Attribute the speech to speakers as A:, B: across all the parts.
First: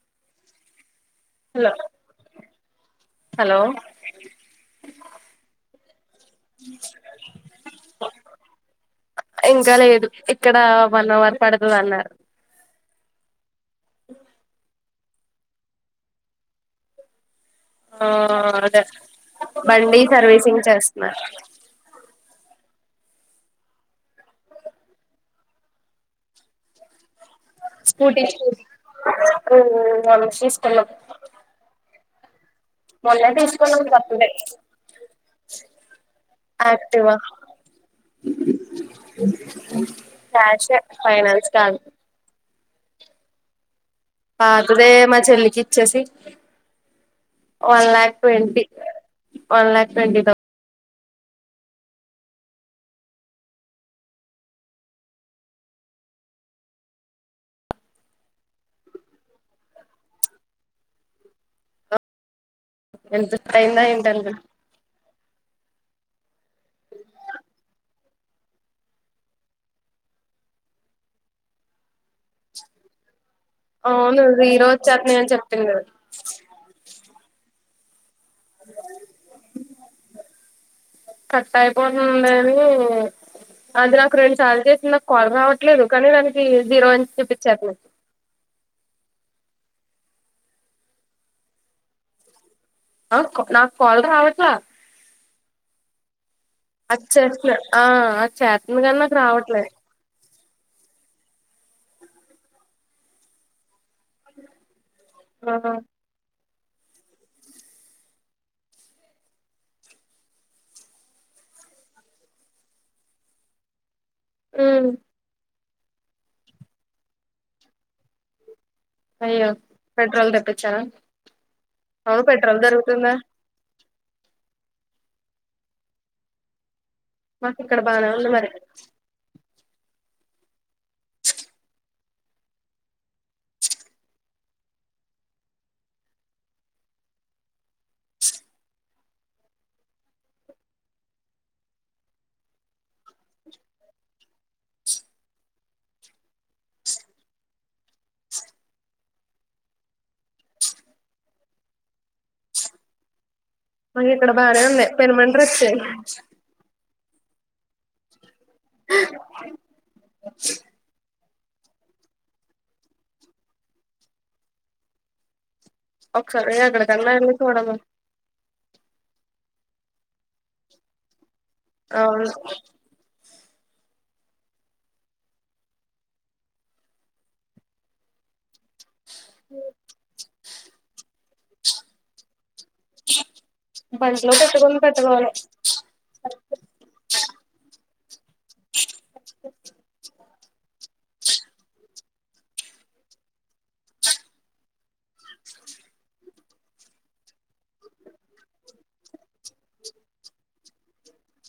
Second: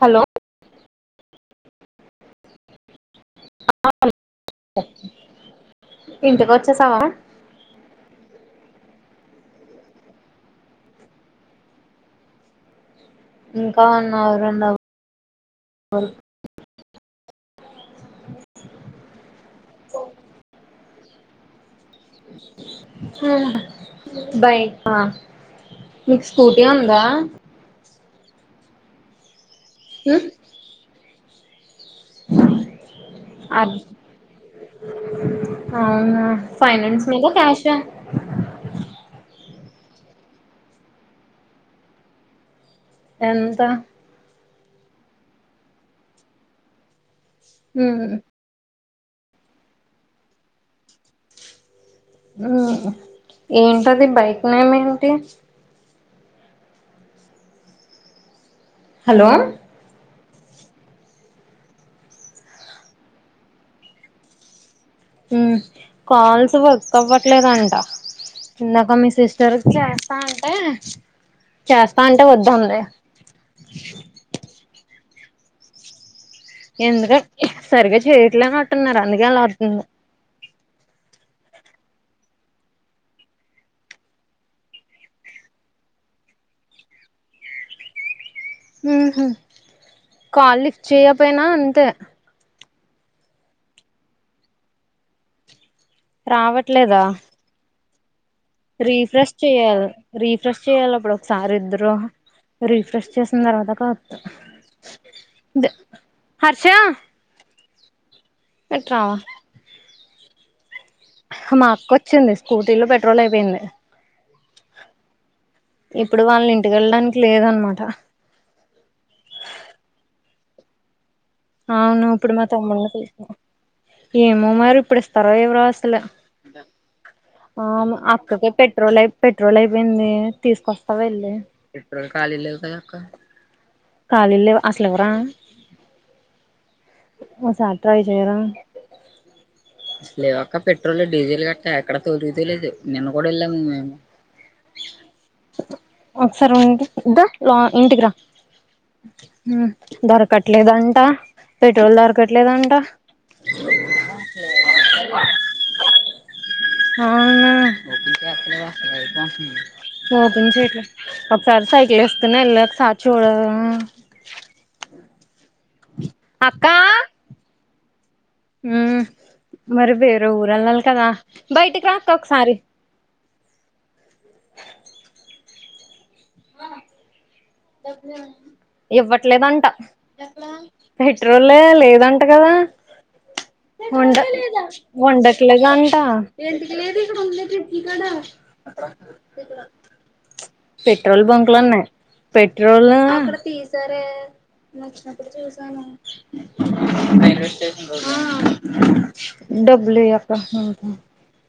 A: Hello
B: hello hello
A: ఇంటికొచ్చేసావా
B: ఇంకా లేదు ఇక్కడ వన్ అవర్ పడుతది అన్నారు.
A: ఇంకా వన్ అవర్ ఉన్న వరకు
B: ఆ అదే బండి సర్వీసింగ్ చేస్తున్నారు.
A: మ్మ్ బైక్ ఆ మీక్ స్కూటీ ఉందా
B: స్కూటీ చూ ఊ మొన్న తీసుకున్నాం మొన్నే తీసుకున్నమ్ ఇంక అప్పుడె
A: అవునా ఫైనాన్స్ మీద క్యాషా
B: క్యాషే ఫైనాన్స్ కాదు
A: ఎంత
B: పాతదే మా చెల్లికి ఇచ్చేసి one lakh twenty one lakh twenty థౌ
A: హ్మ్ హు ఏంటది బైక్ నేమ్ ఏంటి హలో
B: ఎంత టైం [unintelligible]
A: హ్మ్ కాల్స్ వర్క్ అవట్లేదంట ఇందాక మీ సిస్టర్ చేస్తా అంటే చేస్తా అంటే వొద్దన్లే
B: అవును ఈరోజు చేప్నే అని చెప్పింది అది
A: ఎందుక సరిగా చేయట్లేనంటున్నారు అందుకే అలా వొత్తుంది
B: కట్ అయిపోతుందనీ అది నాకు రెండు సార్లు చేసింది నాకు కాల్ రావట్లేదు కానీ దానికి జీరో అని చూపించే [unintelligible] [inaudible]
A: హ్మ్ హు కాల్ లిఫ్ట్ చేయపోయినా అంతే
B: ఆ నాక్ కాల్ రావట్ల
A: రావట్లేదా
B: చేస్తున్నా ఆ చేస్తుంది కానీ నాకు
A: రీఫ్రెష్
B: రావట్లే
A: చేయ్యాలి రీఫ్రెష్ చేయ్యాలి అప్పుడు ఒకసారి ఇద్దరు రీఫ్రెష్ చేసిన తర్వాత [unintelligible]
B: ఆ
A: హర్షా ఇట్రా రావా మా అక్క వొచ్చింది స్కూటీలో పెట్రోల్ అయిపోయింది
B: మ్మ్
A: ఇప్పుడు వాళ్ళు ఇంటికి ఎళ్ళడానికి లేదన్మాట
B: అయ్యో పెట్రోల్ తెపిచ్చారా
A: అవును ఇప్పుడు మా తమ్ముడ్నీ తీసు ఏమో మరి ఇప్పుడు ఇస్తారో ఇవరో అసలు
B: మాకు ఇక్కడ
A: అవును
B: బానే ఉంది మరి
A: అక్కకి పెట్రోల్ పెట్రోల్ అయిపోయింది తీసుకొస్తావా ఎళ్ళి కాలి లెవ్ కదాక్క కాలి ల్లేవ్ అసలు ఇవ్వరా ఓసారి ట్రై చేయ్ రా లేవక్క పెట్రోల్ డీజిల్ గట్ట ఎక్కడ తొలుగితె లేదు నిన్న కూడా వెళ్ళాం మేము
B: [inaudible]
A: ఒకసారి ఉండి దా లో ఇంటికిరా దొరకట్లేదంట పెట్రోల్ దొరకట్లేదంట
B: మకు ఇక్కడ బాగనే ఉన్నాయ్ పెనుమండ్రి వచ్చాయి
A: అవునా ఓపెన్ చేయట్లే ఒకసారి సైకిల్ ఎసుకోని ఎళ్లొస్తా చూడవా
B: ఒకసారి వెళ్ళి అక్కడ [unintelligible]
A: హ్మ్ మరి వేరే ఊరు వెళ్ళాలి కదా బయటికి రా అక్క
B: అవును
A: ఒక్కసారి ఇవ్వట్లేదంట పెట్రోలే లేదంట గదా
B: [inaudible]
A: ఉండ
B: బంట్లో పెట్టుకుని పెట్టుకోవాలి
A: ఉండట్లేదంట పెట్రోల్ బంక్లు ఉన్నాయి పెట్రోలు అక్కడ తీసారే నేను వచ్చినప్పుడు చూసాను ఆ డబ్బలియక్క పోతాను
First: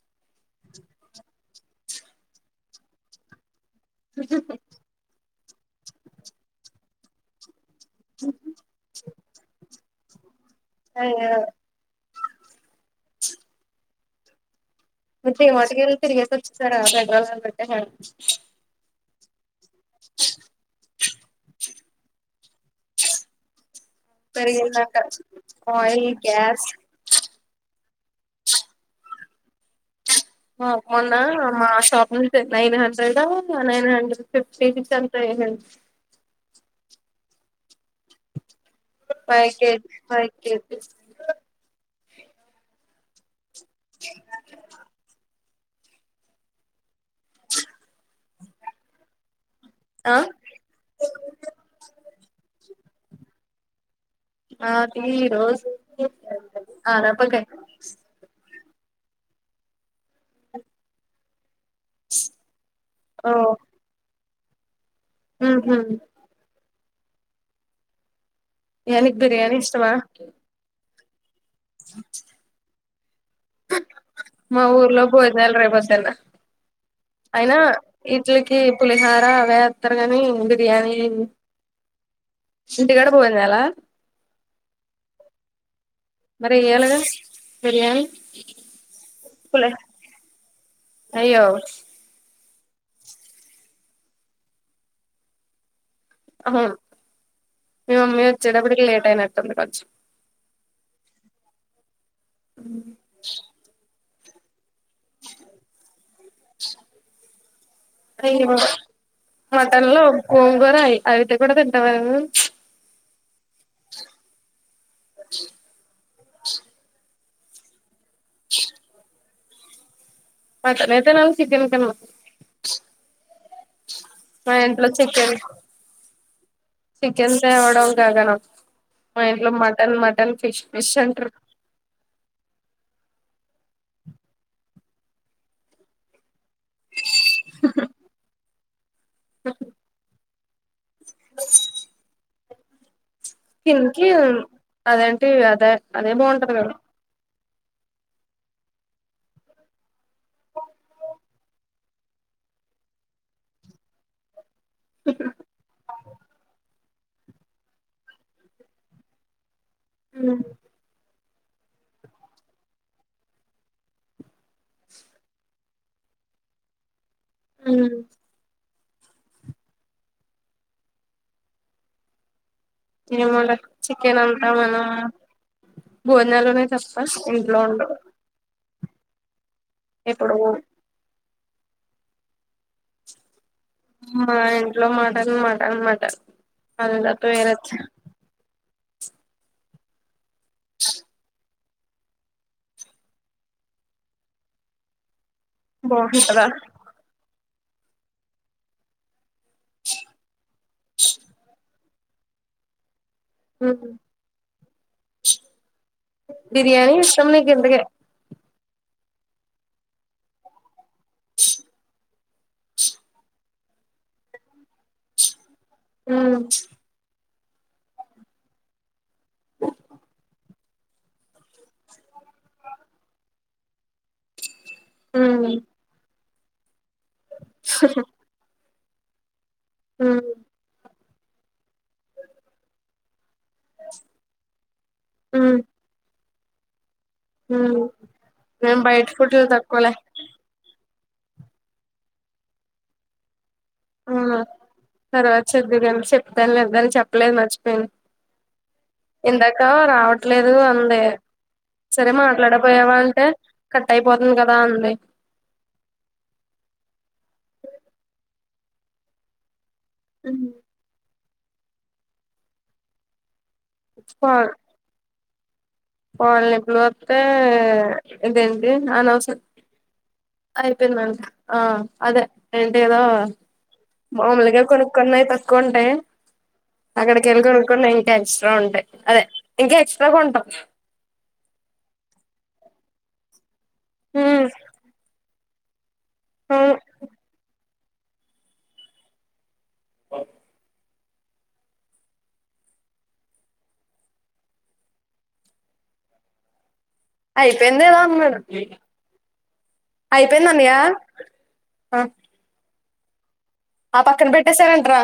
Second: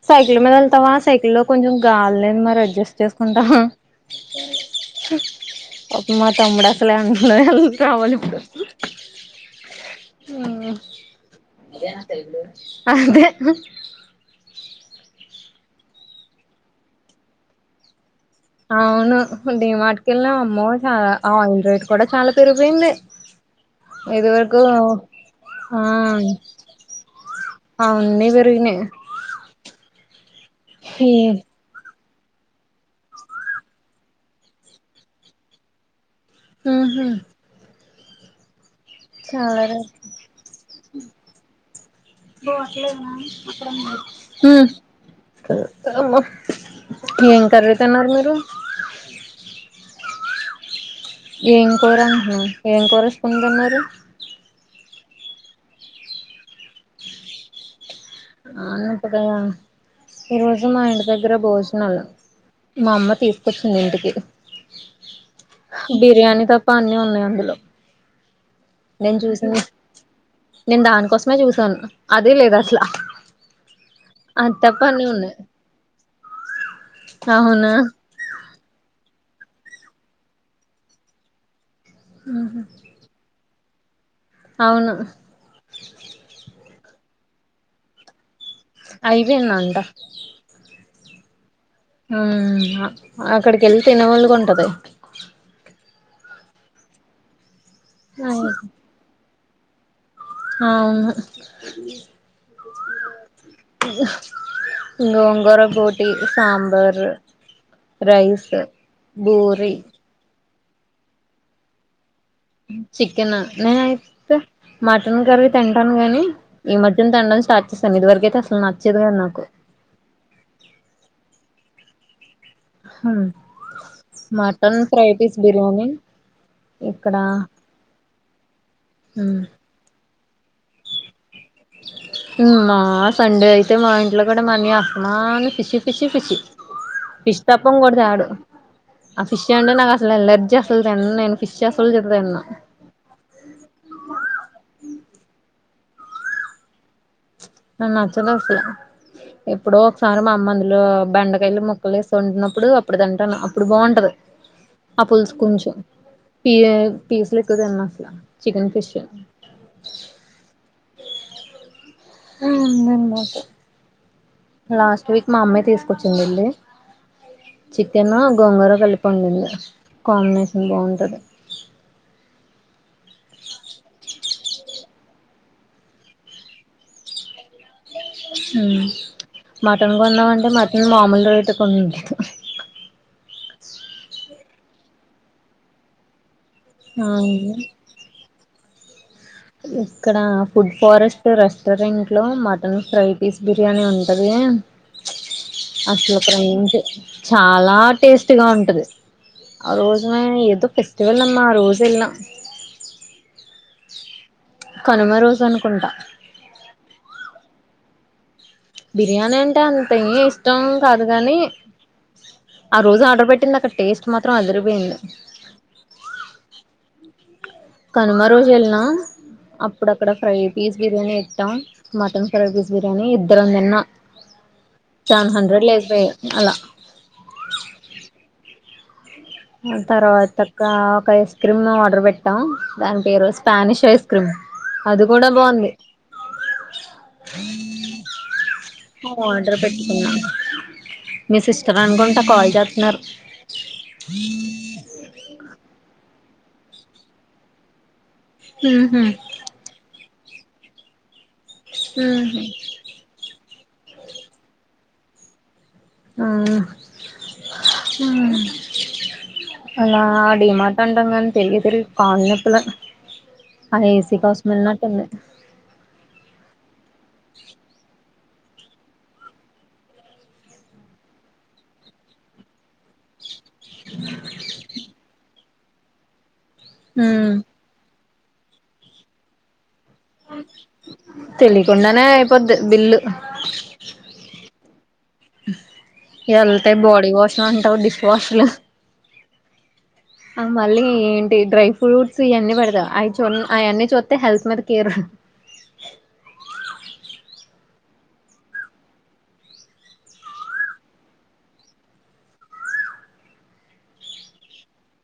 A: సైకిల్ మీద ఎళ్తావా సైకిల్ లో కొంచెం గాలి లేద్ మరి అడ్జస్ట్ చేసుకుంటావా అప్పు మా తమ్ముడా అసలే అ కావాల ఇప్పుడు
B: అయ్యో
A: అదే
B: మీరు డీమర్ట్ వెళ్ళి తిరిగేసి వచ్చేసారా పెడ్రోల్ంటే
A: అవును డిమర్ట్ కెళ్ళం అమ్మో చాలా అవున్ రేట్ కూడా చాలా పెరిగిపోయింది. ఇది వరకు
B: పెరిగిందంట
A: ఆ
B: ఆయిల్ గ్యాస్
A: ఆన్ని పెరగినాయ్
B: మవ్ మొన్న
A: ఈ
B: మాషాప్ అంతే నైన్ హండ్రెడ, నైన్ హండ్రెడ్ ఫిఫ్టీకి ఫ్టీట్ అంత ఏమిలేదు.
A: ఆహా
B: ఫైవ్
A: చారే
B: కేజీ ఫైవ్ కేజీ
A: పోట్లేద అక్కడ ఉన్నాడు ఊ అమ్మ ఏం కర్రీ తిన్నారు మీరు?
B: ఆ
A: ఏం కూర అ ఏం కూర ఏసుకునితిన్నారు?
B: ఆ ఈరోజు ఆనపకాయ పులుసు
A: ఆనప్పకాయ ఈ రోజు మా ఇంటి దగ్గర బోజు నాలు మా అమ్మ
B: ఓ
A: తీసుకొచ్చింది ఇంటికి.
B: ఉహు
A: బిర్యానీ తప్ప అన్నీ ఉన్నాయి అందులో
B: ఎ
A: నేను
B: నీకి బిర్యాణి ఇష్టమా?
A: మె చూసాను అదే లేదు అసల
B: మా ఊర్లో
A: ఉన్నాయి
B: భోజనాలు రె బస్ ఎంద్ర అయినా
A: అవునా
B: ఇట్లికి పులిహార అవే ఎత్తారు కానీ బిర్యానీ ఏ ఇంటికడ భోజనాల
A: అవును
B: బిరియాని
A: అయిపొయింది వంట
B: అయ్యో
A: ఊహ అక్కడికిళ్ళి తినేవోళ్ళకి ఉంటది.
B: ఉహు మీ మమ్మీ వచ్చేటప్పుడికి లేట్ అయినట్టుంది కొంచెం.
A: ఆహా గోంగోర బోటి, సాంబార్ రైస్
B: అయ్యో
A: బూరి
B: మటన్లో గోంగూరఐ అవితే కూడా తింటావా
A: చికెన నేన అయితే మటన్ కర్రీ తింటాను గాని ఈ మధ్యన తినడం ఇ స్టార్ట్ చేశాను ఇది వరకయితే అసలు నచ్చేదే కాదు నాకు
B: మటనే తినాలి చికెన్ తినను
A: హ మటన్
B: ఇంట్లో
A: ఫ్రై
B: చికెన్
A: పీస్ బిర్యానీ ఇక్కడ
B: చికెన్ తేవడం గగనం మా ఇంట్లో మటన్ మ
A: మా సండేయి తే మా ఇంట్లో కూడా మనీ అత్తమాను ఫిషి ఫిషి ఫిషి ఫిష్ తప్ప ఇంకోటి తేడు ఆ ఫిష్ అంటే నాకు అసలు ఎలర్జీ అస్సలు తినను నేను ఫిష్ అసలు తిన్ను నేను
B: తినికి అదేంటి అదే అదే బావుంటాది కదా
A: నాక్ నచ్చనే నచ్చలే ఎప్పుడో ఒకసారి మా అమ్మ అందులో బెండకాయలు ముక్కలు ఎసి వండిన్నప్పుడు అప్పుడు తింటాను అప్పుడు బావుంటది.
B: అ
A: ఆ పులుసు కొంచం తియే పీస్లు ఎక్కువతిన్ను అసల చికెన్ ఫిష్
B: అన్న
A: ఆ ఉంద ఇందాకే లాస్ట్ వీక్ మా అమ్మే తీసుకొచ్చింది వెళ్ళి చికెన్ గోంగూర కలిప్ పండింది కాంబినేషన్ బాగుంటుంది
B: ఏమోలే చికెన్ అం ఆ మనం భోనాలు ఉన్నాయి తప్ప ఇంట్లో ఉండు
A: ఉమ్ మటన్
B: ఇప్పుడు
A: కొందామంటే మటన్ మామూలు రేటు కొందుదు
B: మా ఇంట్లో మటన్ మటన్ మటన్ అందరితో వేరొచ్చు
A: ఇక్కడ ఫుడ్ ఫారెస్ట్ రెస్టా టోరెంట్లో మటన్ ఫైవ్ పీస్ బిర్యానీ ఉంటది అసలు ఒక
B: బాగుంటదా
A: రేంజ్ చాలా టేస్టీ గా ఉంటది ఆరోజున ఏదో ఫెస్టివల్ అమ్మా ఆ రోజు వెళ్లిన
B: ఉమ్
A: కనుమ రోజు అనుకుంటా
B: కిందగే
A: బిర్యానీ అంటే అంత ఏ ఇష్టం కాదు కానీ ఆరోజు ఆర్డర్ పెట్టింది అక్కడ టేస్ట్ మాత్రం అదిరిపోయింది
B: ఉమ్
A: కనుమ రోజు వెళ్ళినా అప్పుడు అక్కడ ఫ్రై పీస్ బిర్యానీ ఎట్టం మటన్ ఫ్రై పీస్ బిర్యానీ ఇద్దరం తిన్న సెవెన్ హండ్రెడ్ లేకపోయాయి ఉ అలా
B: హా హు
A: ఆ తర్వాత ఒక ఒక ఐస్ క్రీమ్ ఆర్డర్ పెట్టాం దాని పేరు వస్ తానిష్ ఐస్ క్రీమ్ అది కూడా
B: ఉమ్
A: బాగుంది
B: ఉమ్ నేను బయట ఫుడ్లు
A: ఆర్డర్
B: తక్కువలే
A: పెట్టుకున్నా మీ సిస్టర్ అనుకుంటా కాల్ చేస్తున్నారు
B: ఉ తర్వాత చెప్పుదువు గాని చెప్తానులే దానికి చెప్పలేదు మర్చిపోయిన
A: ఉహు
B: ఇందాక రావట్లేదు అంది సరే
A: ఉహు
B: మాట్లాడపోయావా అంటే కట్ అయిపోతుంది కదా అంది
A: ఆ అలా డిమార్ట్ అంటాం కానీ తిరిగి తిరిగి కాల్ నొప్పులే ఆ ఎస్సీ కోసం వెళ్ళినట్టుంది
B: ఒళ్ళు నొప్పులు పత్తే ఇదేంటి అనవసర అయిపోయిందంట ఆ అదే ఏంటి కదా మాములుగా కొనుక్కున్నాయి తక్కువ ఉంటాయి
A: ఉ
B: అక్కడికి వెళ్ళి కొనుక్కున్నాయి ఎక్స్ట్రా ఉంటాయి అదే ఎంకా ఎక్స్ట్రా కొంటా
A: తెలియకుండానే అయిపోద్ది బిల్లు
B: ఉ
A: వెళ్తే బాడీ వాష్లు అంటావు డిష్ వాష్లు ఆ మళ్ళీ ఏంటి డ్రై ఫ్రూట్స్ ఇవన్నీ పడతా అవి చున్ ఆయన్ని చూస్తే హెల్త్ మీద కేర్
B: అయిపోయిందేమో మీరు అయిపోయింది అన్నయ్య ఆ ఆ పక్కన పెట్టేసారేంటిరా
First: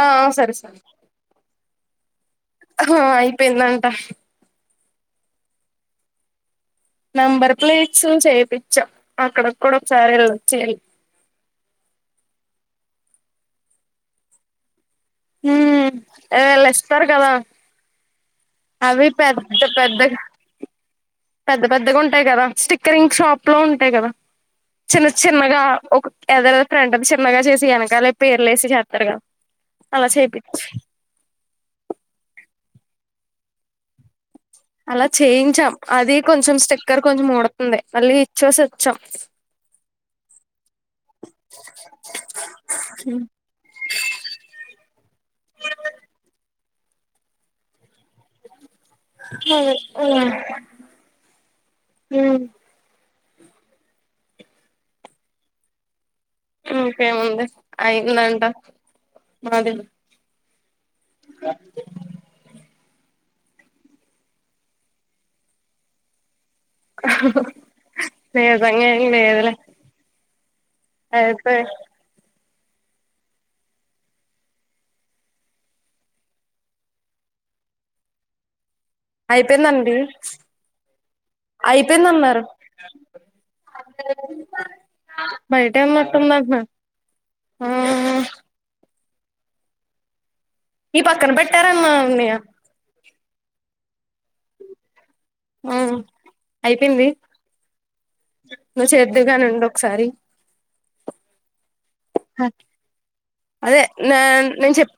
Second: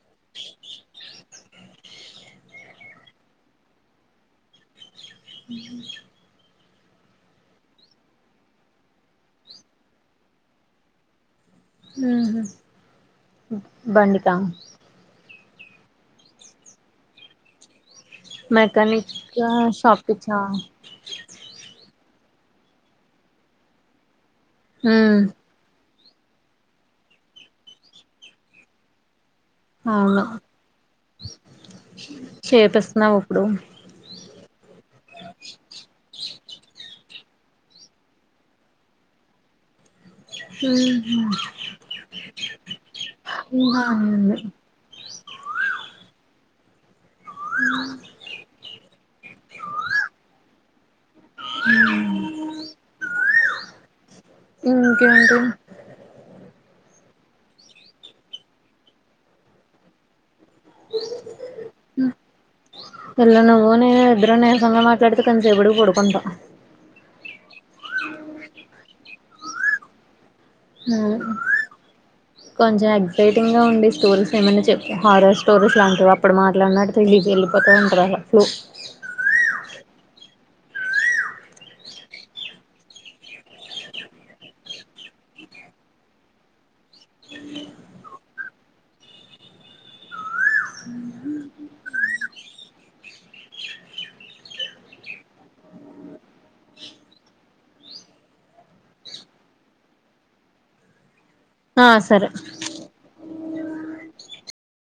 B: ఆ అవు సరే సరే ఆ హా అయిపోయిందంట
A: ఉ హు
B: నంబర్ ప్లేట్స్ చేపించాం అక్కడ కూడా ఒకసారి వెళ్లొచ్చేయాలి
A: ఉహు బండికా
B: ఉ ఎ వెళ్ళొస్తారు కదా అవి
A: మెకానిక్
B: పెద్ద
A: షాప్
B: పెద్ద
A: కి ఇచ్చావా
B: పెద్ద పెద్దగా ఉం టాయి కదా స్టిక్కరింగ్ షాప్ లో ఉంటాయి కదా చిన్న చిన్నగా ఒక ఎదరు ఫ్రెంటది చిన్నగా చేసి వెనకాలే పేర్లు వేసి చేస్తారుగా
A: అవును చేపిస్తున్నావా ఇప్పుడు
B: అలా చేయించాం అది కొంచెం స్టిక్కర్ కొంచెం ఊడోతుంది మళ్ళీ ఇచ్చేసి వచ్చాం
A: ఉ హ ఊహ అనింది
B: [unintelligible] ఉ
A: ఇంకేంటి
B: ఇంకేముంది అయిందంట మాది
A: ఇళ్లా నువ్వు నేను ఇద్దరు నీరసంగా మాట్లాడితే కొంతసేపుడికి పడుకుంటాం.
B: నిజంగానే లేదులే అయిపోయారు
A: కొంచెం ఎక్సైటింగ్ గా ఉండే స్టోరీస్ ఏమైనా చెప్పు హారర్ స్టోరీస్ లాంటివి అప్పుడు మాట్లాడినా తెలిదు. వెళ్ళిపోత ఉంటారా ఫ్లూ
B: అయిపోయిందండి అయిపోయిందన్నారు బయటే ఉన్నట్లు ఉందబ్బా ఆ ఈ పక్కన పెట్టారన్న అన్నయ ఉ అయిపోయింది నువ్ చేద్దువుగాని వుండు ఒకసారి
A: ఆ సరే
B: అదే నేన్ నేను చెప్